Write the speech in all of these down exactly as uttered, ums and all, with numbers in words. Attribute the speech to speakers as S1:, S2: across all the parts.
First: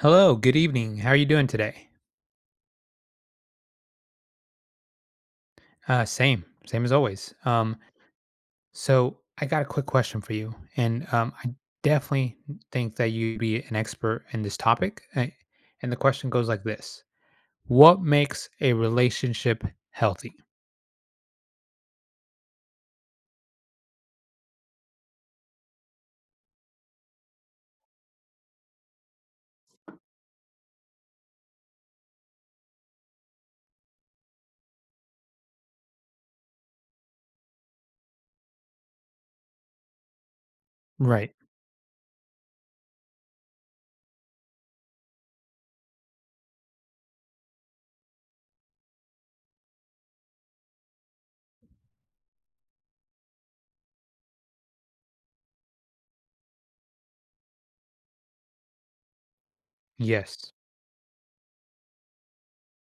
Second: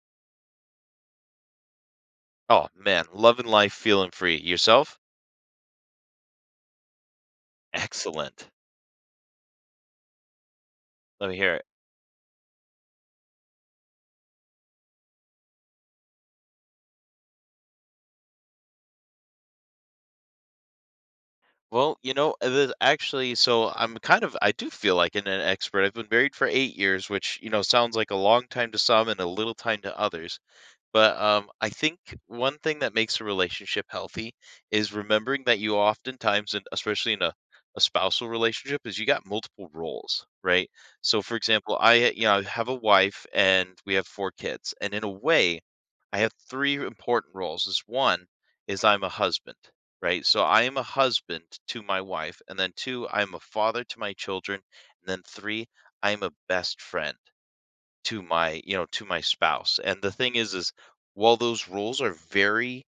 S1: Hello, good evening. How are you doing today?
S2: Oh, man, loving life, feeling free. Yourself?
S1: Uh, same, same as always. Um,
S2: Excellent.
S1: so I got a quick question for you, and
S2: Let
S1: um,
S2: me
S1: I
S2: hear it.
S1: definitely think that you'd be an expert in this topic. Uh, And the question goes like this: what makes a relationship healthy?
S2: Well, you know, uh, there's actually, so I'm kind of, I do feel like an, an expert. I've been married for eight years, which, you know, sounds like a long time to some and a little time to others. But, um, I think one thing that makes a relationship healthy is remembering that you oftentimes, and especially in a, a spousal relationship, is you got multiple roles, right? So,
S1: Right.
S2: for example, I uh, you know I have a wife and we have four kids, and in a way, I have three important roles. Is one is I'm a husband, right? So I am a husband to my wife, and then two, I'm a father to my children, and then three, I'm a best friend to my you know, to my spouse, and the thing
S1: Yes.
S2: is is while those roles are very,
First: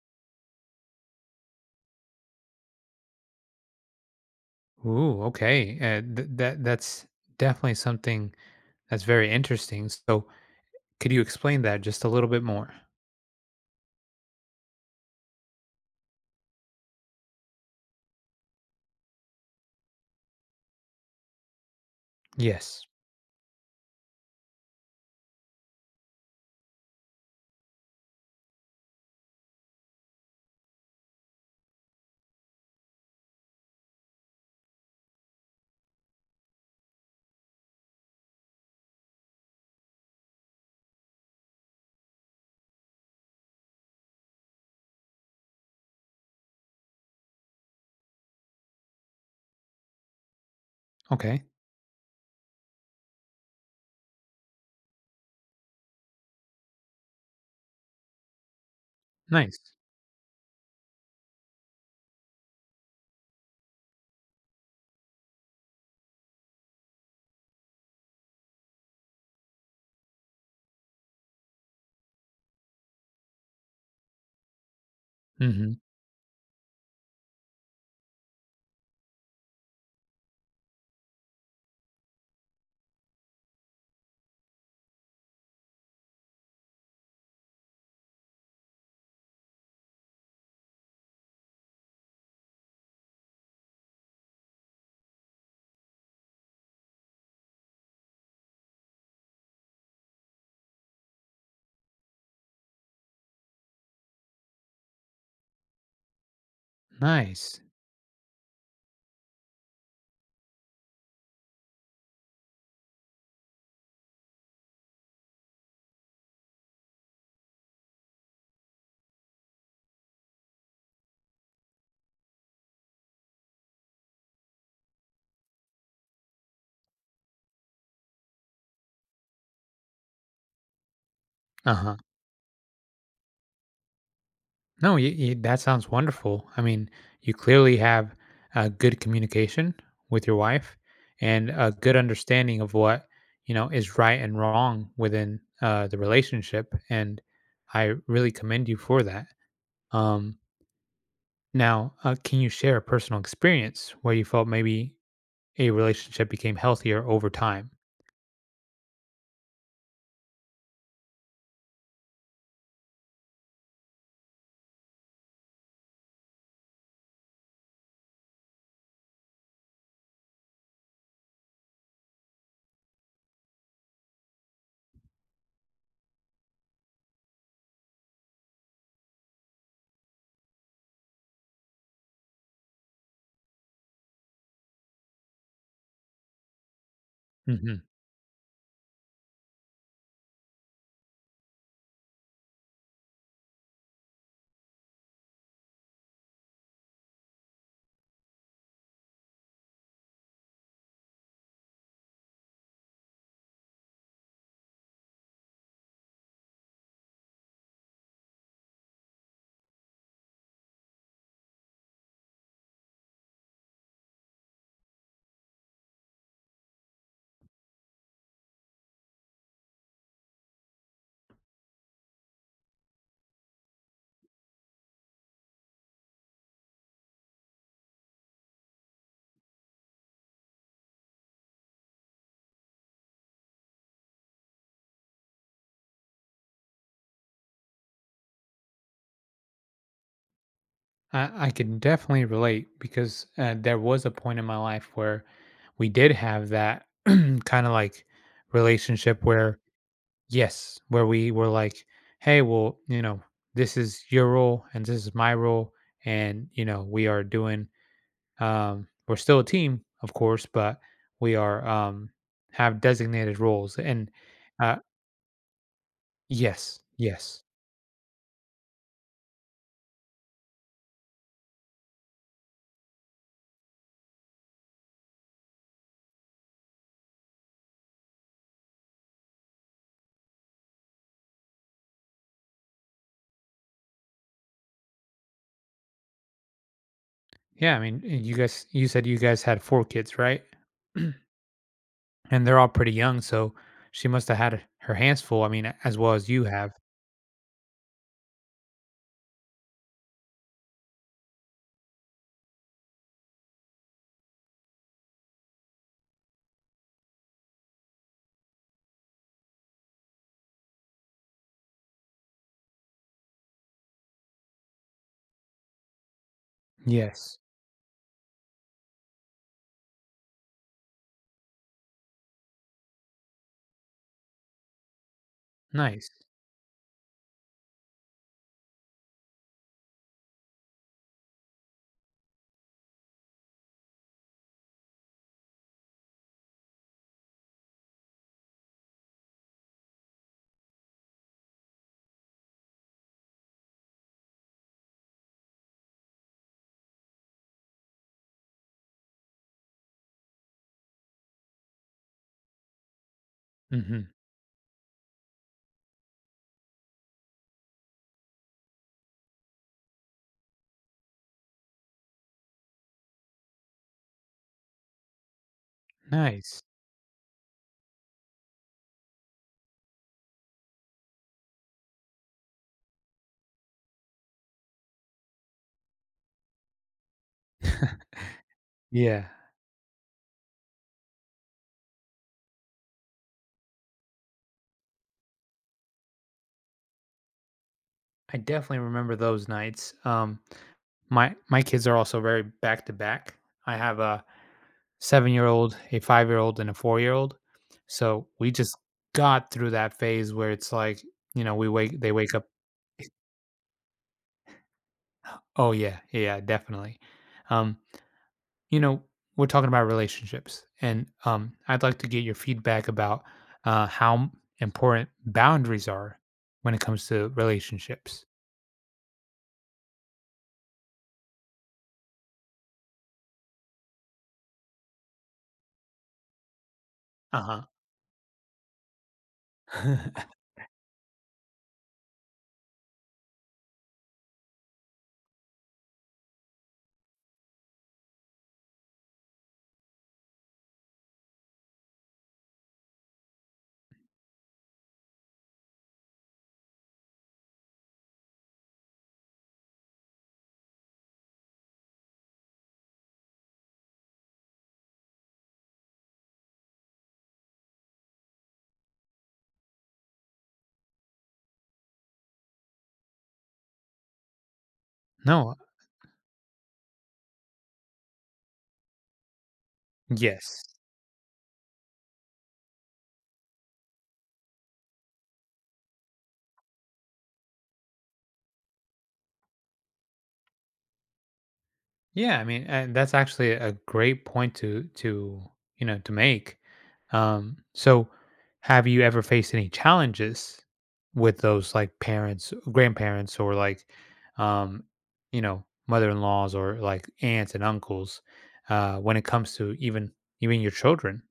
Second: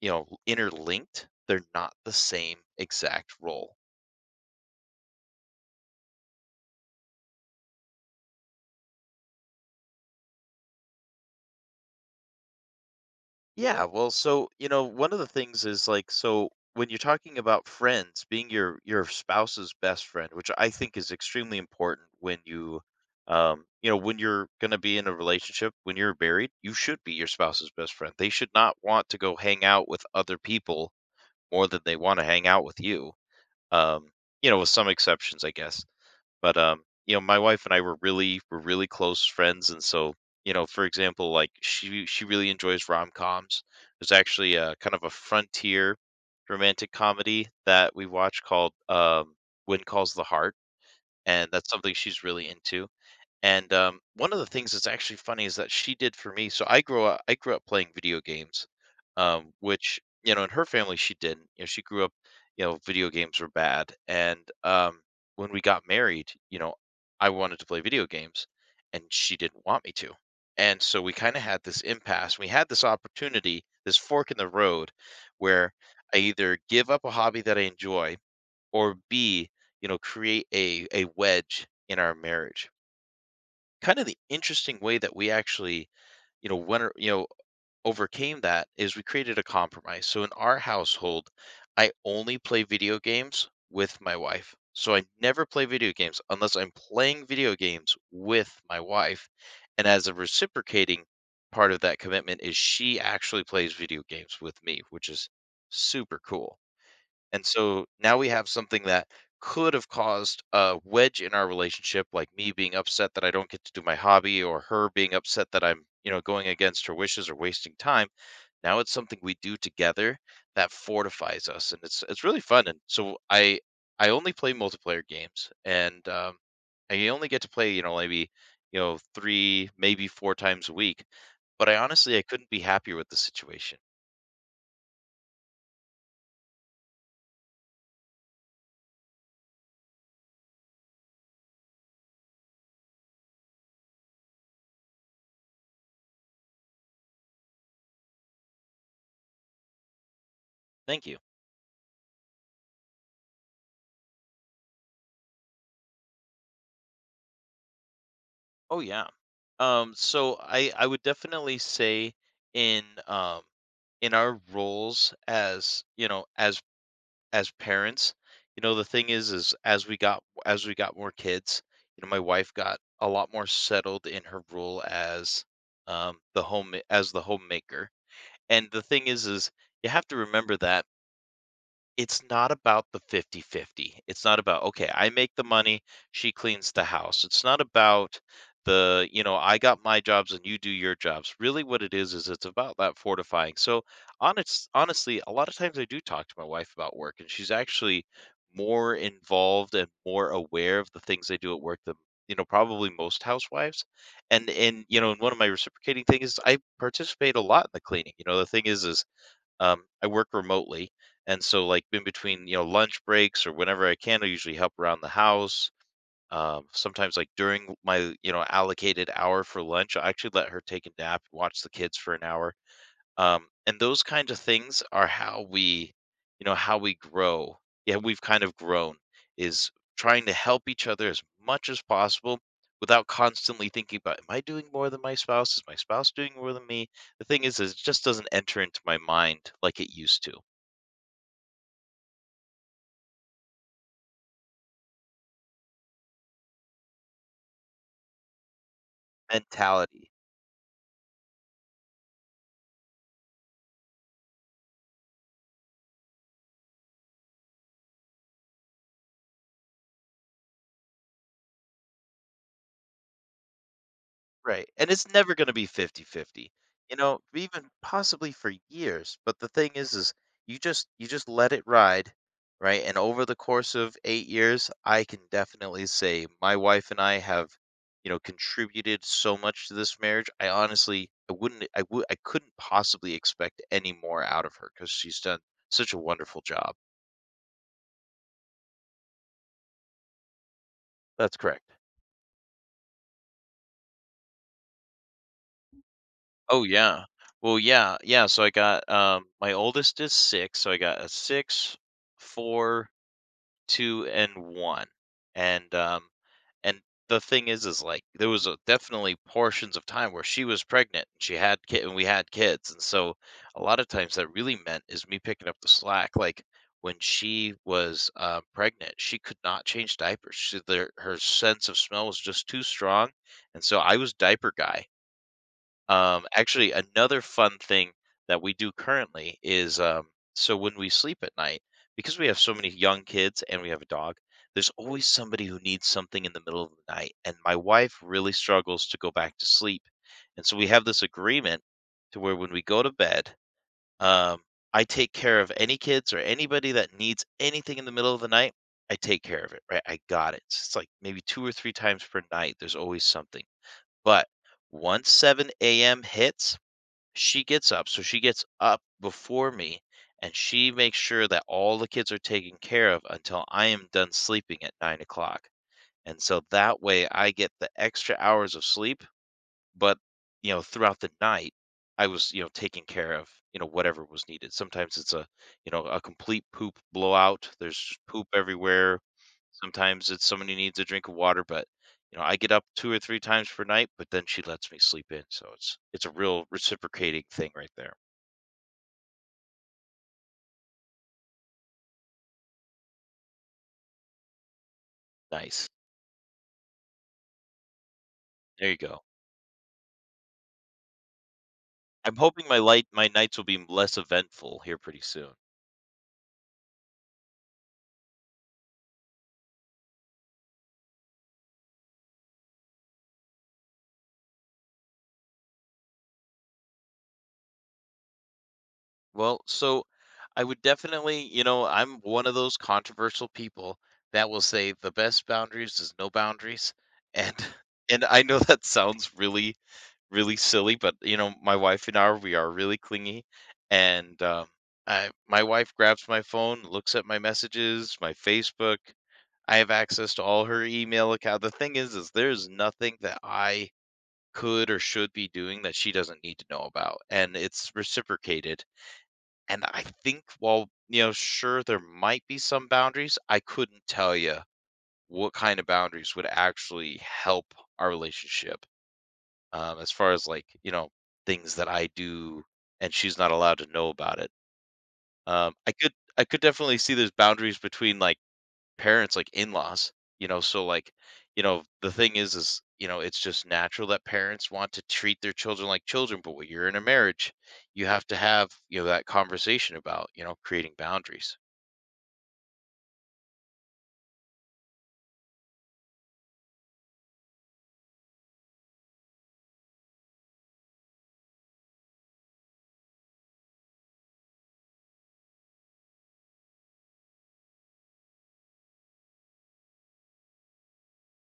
S2: you know, interlinked, they're not the same exact role.
S1: Ooh. Okay. Uh, th- that that's definitely something that's very interesting. So, could you explain that just a little bit more?
S2: Yeah, well, so, you know, one of the things is like, so when you're talking about friends, being your your spouse's best friend, which I think is extremely important when you
S1: Yes.
S2: um, you know, when you're going to be in a relationship, when you're married, you should be your spouse's best friend. They should not want to go hang out with other people more than they want to hang out with you. um, you know, with some exceptions, I guess. But um, you know, my wife and I were really were really close friends, and so you know, for example, like she she really enjoys rom coms. There's actually a kind of a frontier romantic comedy that we watch called um, "Wind Calls the Heart,"
S1: Okay.
S2: and that's something she's really into. And um, one of the things that's actually funny is that she did for me. So I grew up, I grew up playing video games, um,
S1: Nice.
S2: which you know in her family she didn't. You know, she grew up, you know, video games were bad. And um, when we got married, you know, I wanted to play video games, and she didn't want me to. And so we kind of had this impasse. We had this opportunity, this fork in the road,
S1: Mm-hmm.
S2: where I either give up a hobby that I enjoy, or B, you know, create a a wedge in our marriage kind of the interesting way that we actually, you know, when you know, overcame that is we created a compromise. So in our household, I only play video games with my wife. So I never play video games unless I'm playing video games with my wife. And as a reciprocating part of that commitment is she actually plays video games with me, which is super cool. And
S1: Nice.
S2: so now we have something that could have caused a wedge in our relationship, like me being upset that I don't get to do my hobby or her being upset that I'm, you know, going against her wishes or wasting time. Now it's something we do together that fortifies us and it's it's really fun. And so I I only play multiplayer games and um I only get to play, you know, maybe, you know, three, maybe four times a week. But
S1: Uh
S2: I
S1: huh.
S2: honestly I couldn't be happier with the situation.
S1: No, you, you, that sounds wonderful. I mean, you clearly have a good communication with your wife and a good understanding of what you know is right and wrong within uh, the relationship, and I really commend you for that. Um,
S2: Thank you.
S1: now, uh, can you share a personal experience where you felt maybe a relationship became healthier over time?
S2: Oh yeah. Um so I I would definitely say in um in our roles as, you know, as as parents, you know, the thing is is as we got as we got more kids, you know, my wife got a lot more settled in her role as um the home as the homemaker. And the thing is is you have to remember that it's not about the fifty-fifty. It's not about, "Okay, I make the money, she cleans the house." It's not
S1: Mm-hmm.
S2: about the, you know, "I got my jobs and you do your jobs." Really what it is, is it's about that fortifying. So, honest honestly, a lot of times I do talk to my wife about work, and she's actually more involved and more aware of the things I do at work than, you know, probably most housewives. And and, you know, and one of my reciprocating things is I participate a lot in the cleaning. You know, the thing is is um, I work remotely, and so like in between, you know, lunch breaks or whenever I can, I usually help around the house. Um, sometimes like during my, you know, allocated hour for lunch, I actually let her take a nap, watch the kids for an hour, um, and those kinds of things are how we you know how we grow, yeah, we've kind of grown is trying to help each other as much as possible without constantly thinking about, am I doing more than my spouse, is my spouse doing more than me? The thing is, is it just doesn't enter into my mind like it used to.
S1: I, I can definitely relate because uh, there was a point in my life where we did have that kind of like relationship where,
S2: Mentality.
S1: yes, where we were like, hey, well, you know, this is your role and this is my role. And, you know, we are doing, um, we're still a team, of course, but we are, um, have designated roles. And
S2: Right,
S1: uh,
S2: and it's never gonna be fifty-fifty,
S1: yes,
S2: you know,
S1: yes.
S2: even possibly for years, but the thing is is you just you just let it ride, right, and over the course of eight years, I can definitely say my wife and I have, you know, contributed so much to this marriage. I honestly I wouldn't I would, I couldn't possibly expect any more out of her because she's done such a wonderful job.
S1: Yeah. I mean, you guys, you said you guys had four kids, right?
S2: That's correct.
S1: And they're all pretty young, so she must have had her hands full, I mean, as well as you
S2: Oh,
S1: have.
S2: yeah. Well, yeah, yeah, so I got, um my oldest is six, so I got a six, four two and one, and, um, and the thing is is, like, there was a definitely portions of time where she was pregnant, and she had kid, and we had kids, and so a lot of times that really meant is me picking up the slack, like, when
S1: Yes.
S2: she was, uh, pregnant, she could not change diapers, she there her sense of smell was just too strong, and so I was diaper guy.
S1: Nice.
S2: Um, actually, another fun thing that we do currently is, um, so when we sleep at night, because we have so many young kids and we have a dog, there's always somebody who needs something in the middle of the night. And my wife really struggles to go back to sleep. And so we have this agreement to where when we go to bed, um, I take care of any kids or anybody that needs anything in the middle of the night. I take care of it, right? I got it. It's like maybe two or three times per night, there's always something,
S1: Mhm.
S2: but once seven a m hits, she gets up, so she gets up before me, and she makes sure that all the kids are taken care of until I am done sleeping at nine o'clock. And so
S1: Nice.
S2: that way I get the extra hours of sleep, but, you know, throughout the night, I was, you know, taking care of, you know, whatever was needed. Sometimes it's a, you know, a complete poop blowout. There's just poop everywhere.
S1: Yeah.
S2: Sometimes it's somebody needs a drink of water, but you know, I get up two or three times per night, but then she lets me sleep in. So it's it's a real reciprocating thing right there.
S1: I definitely remember those nights. Um, my my kids are also very back to back. I have a
S2: Nice.
S1: seven-year-old, a five-year-old, and a four-year-old. So, we
S2: There
S1: just
S2: you go.
S1: got through that phase where it's like, you know, we wake they
S2: I'm
S1: wake up
S2: hoping my light
S1: eh,
S2: my nights will be less eventful here pretty soon.
S1: oh, yeah. Yeah, definitely. Um you know, we're talking about relationships, and um, I'd like to get your feedback about uh, how m- important boundaries are when it comes to relationships.
S2: Well, so I would definitely, you know, I'm one of those controversial people that will say the best boundaries is no boundaries. And
S1: Uh-huh.
S2: and I know that sounds really, really silly, but you know, my wife and I, we are really clingy. And um, I, my wife grabs my phone, looks at my messages, my Facebook. I have access to all her email account. The thing is, is there's nothing that I could or should be doing that she doesn't need to know about, and it's reciprocated, and I think while, you know, sure, there might be some boundaries, I couldn't tell you what kind of boundaries would actually help our relationship, um, as far as like, you know, things that I do and she's not allowed to know about it. Um,
S1: No.
S2: I could I could definitely see there's boundaries between like parents, like in-laws, you know,
S1: Yes.
S2: so like, you know, the thing is is, you know, it's just natural that parents want to treat their children like children, but when you're in a marriage, you have to have, you know, that conversation about, you know, creating boundaries.
S1: Yeah, I mean, and that's actually a great point to to you know, to make. Um, so, have you ever faced any challenges with those like parents, grandparents, or like um, you know, mother-in-laws, or like aunts and uncles uh, when it comes to even even your children?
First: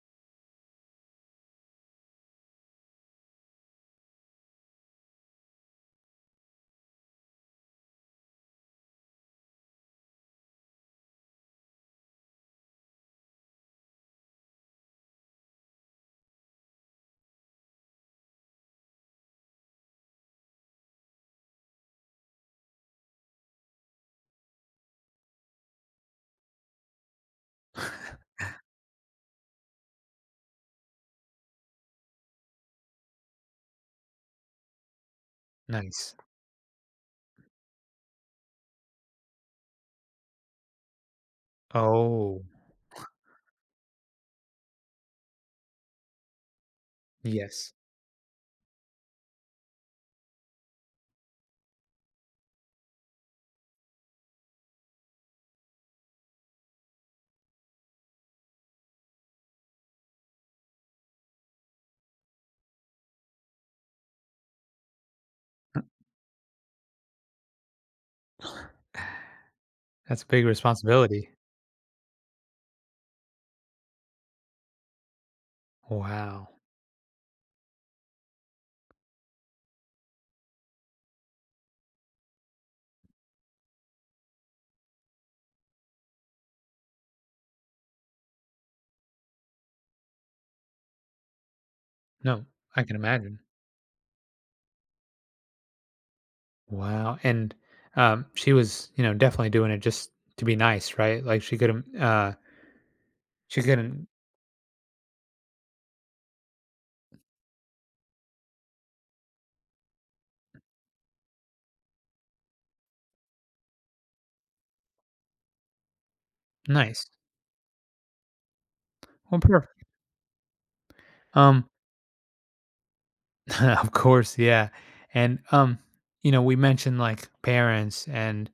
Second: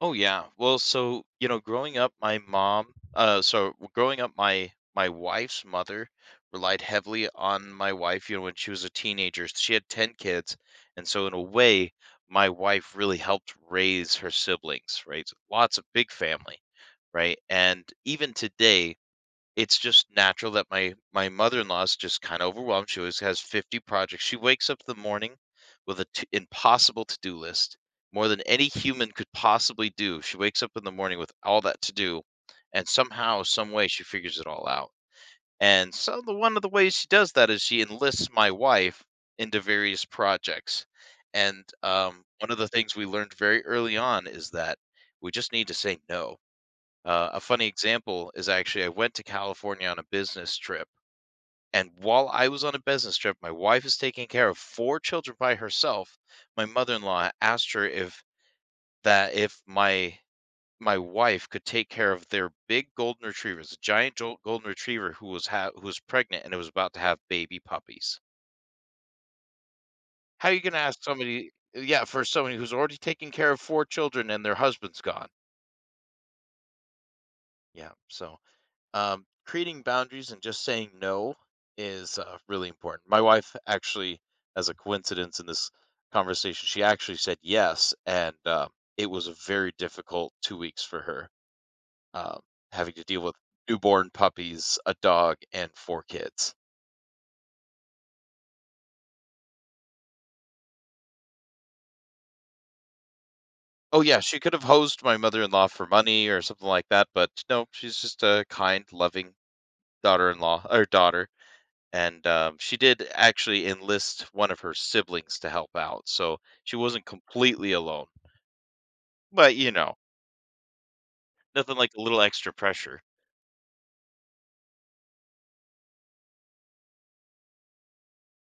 S2: Oh yeah. Well, so, you know, growing up, my mom, uh, so growing up, my my wife's mother relied heavily on my wife, you know, when she was a teenager. She had ten kids, and so in a way, my wife really helped raise her siblings, right? Lots of big family, right? And even today, it's just natural that my my mother-in-law is just kinda overwhelmed. She always has fifty projects. She wakes up in the morning with a t impossible to-do list, more than any human could possibly do. She wakes up in the morning with all that to do, and somehow, some way, she figures it all out, and
S1: Nice.
S2: so the one of the ways she does that is she enlists my wife into various projects. And, um,
S1: Oh,
S2: one of the things we learned very early on is that we just need to say no. Uh, a funny
S1: yes.
S2: example is actually I went to California on a business trip, and while I was on a business trip, my wife is taking care of four children by herself. My mother-in-law asked her if that if my my wife could take care of their big golden retrievers, a giant jol- golden retriever who was ha- who was pregnant and was about to have baby puppies.
S1: That's a big
S2: How are you going to ask
S1: responsibility.
S2: somebody? Yeah, for somebody who's already taking care of four children and their husband's gone.
S1: Wow.
S2: Yeah, so Um, creating boundaries and just saying no is uh, really important. My wife actually, as a coincidence in this conversation, she actually said yes, and uh, it was a very difficult two weeks for her, um,
S1: No, I can
S2: having to deal with
S1: imagine.
S2: newborn puppies, a dog, and four kids.
S1: Wow, and, um, she was, you know, definitely doing it just to be nice, right? Like, she couldn't, uh, she
S2: Oh
S1: couldn't.
S2: yeah, she could have hosed my mother-in-law for money or something like that, but no, she's just a kind, loving daughter-in-law or daughter. And, um, she did actually enlist one of her siblings to help out, so she wasn't
S1: Nice.
S2: completely alone,
S1: Well,
S2: but, you
S1: perfect.
S2: know,
S1: Um,
S2: nothing like a little extra pressure.
S1: of course, yeah, and, um, you know, we mentioned, like, parents and,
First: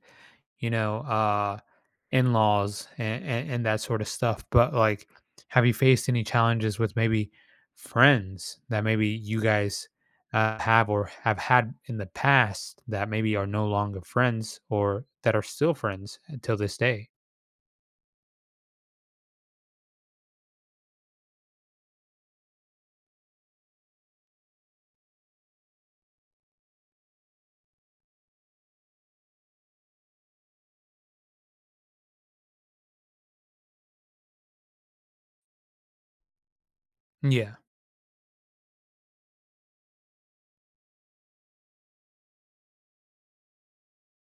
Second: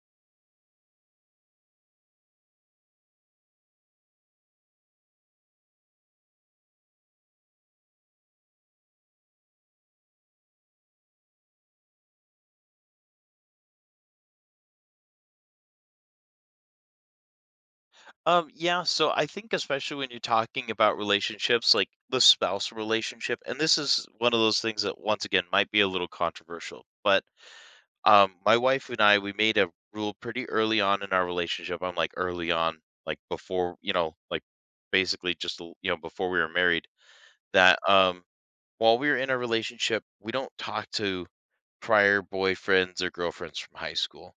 S1: you know, uh in-laws, and, and, and that sort of stuff, but like, have you faced any challenges with maybe friends that maybe you guys uh, have or have had in the past that maybe are no longer friends or that are still friends until this day?
S2: Um, yeah, so I think especially when you're talking about relationships, like the spouse relationship, and this is one of those things that once again might be a little controversial, but, um, my wife and I, we made a rule pretty early on in our relationship. I'm like early on, like before, you know, like basically just, l you know, before we were married,
S1: Yeah.
S2: that, um while we were in a relationship, we don't talk to prior boyfriends or girlfriends from high school,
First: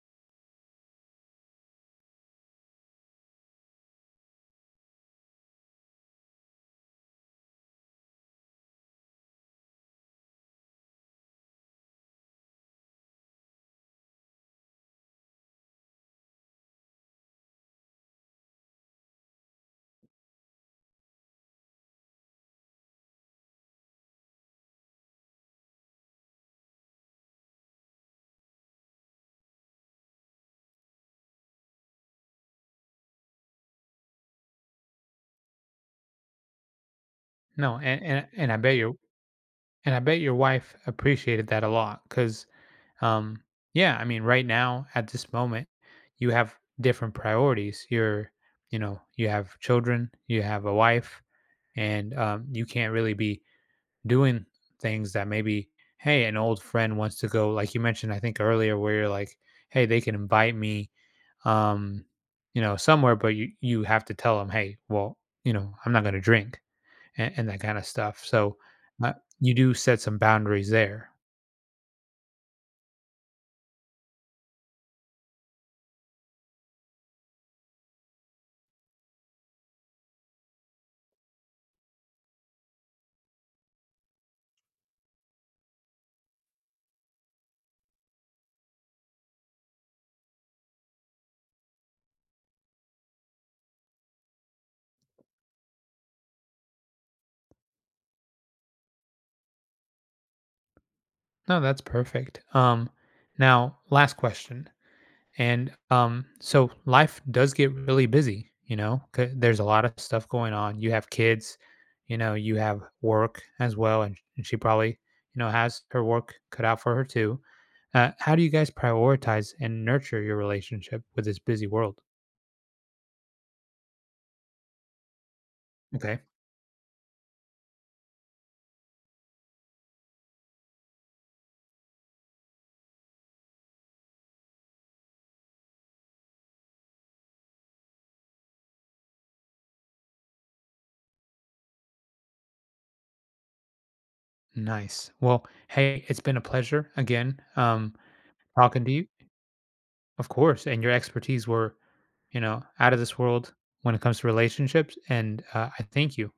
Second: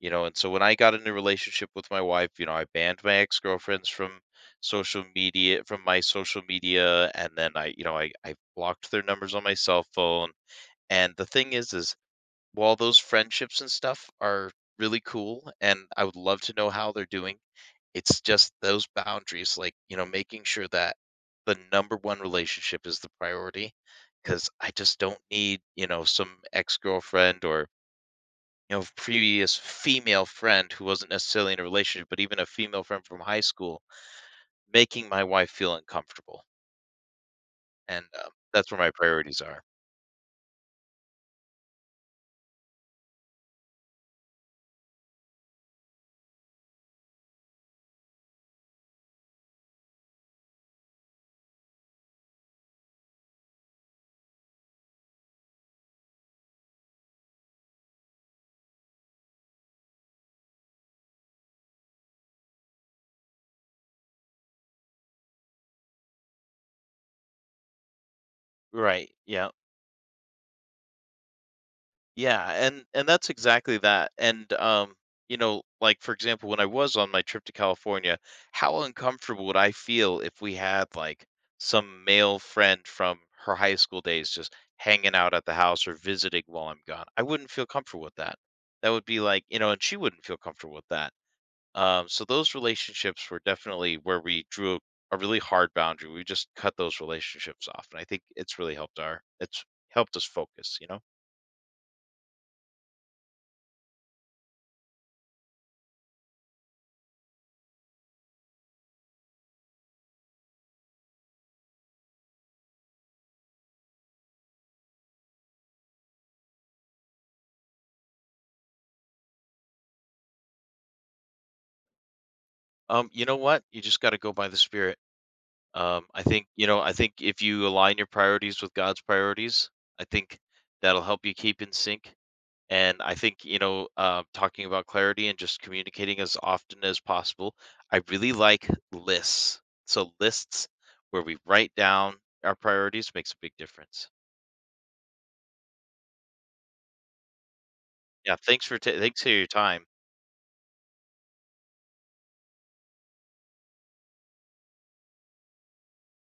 S2: you know. And so when I got into a relationship with my wife, you know, I banned my ex-girlfriends from social media, from my social media and then I, you know, I I blocked their numbers on my cell phone. And the thing is is while those friendships and stuff are really cool and I would love to know how they're doing, it's just those boundaries, like, you know, making sure that the number one relationship is the priority, because I just don't need, you know, some ex-girlfriend or, you know, previous female friend who wasn't necessarily in a relationship, but even a female friend from high school making my wife feel uncomfortable.
S1: No and
S2: and,
S1: and,
S2: um,
S1: and I
S2: that's
S1: bet
S2: where my
S1: your,
S2: priorities are.
S1: and I bet your wife appreciated that a lot, because um yeah, I mean, right now at this moment, you have different priorities. You're you know, you have children, you have a wife, and um, you can't really be doing things that maybe, hey, an old friend wants to go, like you mentioned I think earlier, where you're like, hey, they can invite me um you know, somewhere, but you you have to tell them, hey, well, you know, I'm not going to drink, and, and that kind of stuff, so uh,
S2: Right, yeah.
S1: you do set some boundaries there.
S2: Yeah, and and that's exactly that. And um, you know, like for example, when I was on my trip to California, how uncomfortable would I feel if we had like some male friend from her high school days just hanging out at the house or visiting while I'm gone? I wouldn't feel comfortable with that. That would be like, you know, and she wouldn't feel comfortable with that. Um, so those relationships were definitely where we drew a really hard boundary. We just cut those relationships off, and I think it's really helped our it's helped us focus, you know.
S1: No, that's perfect. um now, last question. And um, so life does get really busy, you know. 'ca- There's a lot of stuff going on. You have kids, you know. You have work as well, and, and she probably, you know, has her work cut out for her too. Uh, how do you guys prioritize and nurture your relationship with this busy world?
S2: Um, you know what? You just got to go by the spirit. Um,
S1: Okay,
S2: I think, you know, I think if you align your priorities with God's priorities, I think that'll help you keep in sync. And I think, you know, uh, talking about clarity and just communicating as often as possible. I really like lists. So lists where we write down our priorities makes a big difference.
S1: nice. Well, hey, it's been a pleasure again, um,
S2: Yeah. Thanks for,
S1: talking to
S2: ta
S1: you,
S2: thanks for your time.
S1: of course. And your expertise were, you know, out of this world when it comes to relationships. And uh, I thank you.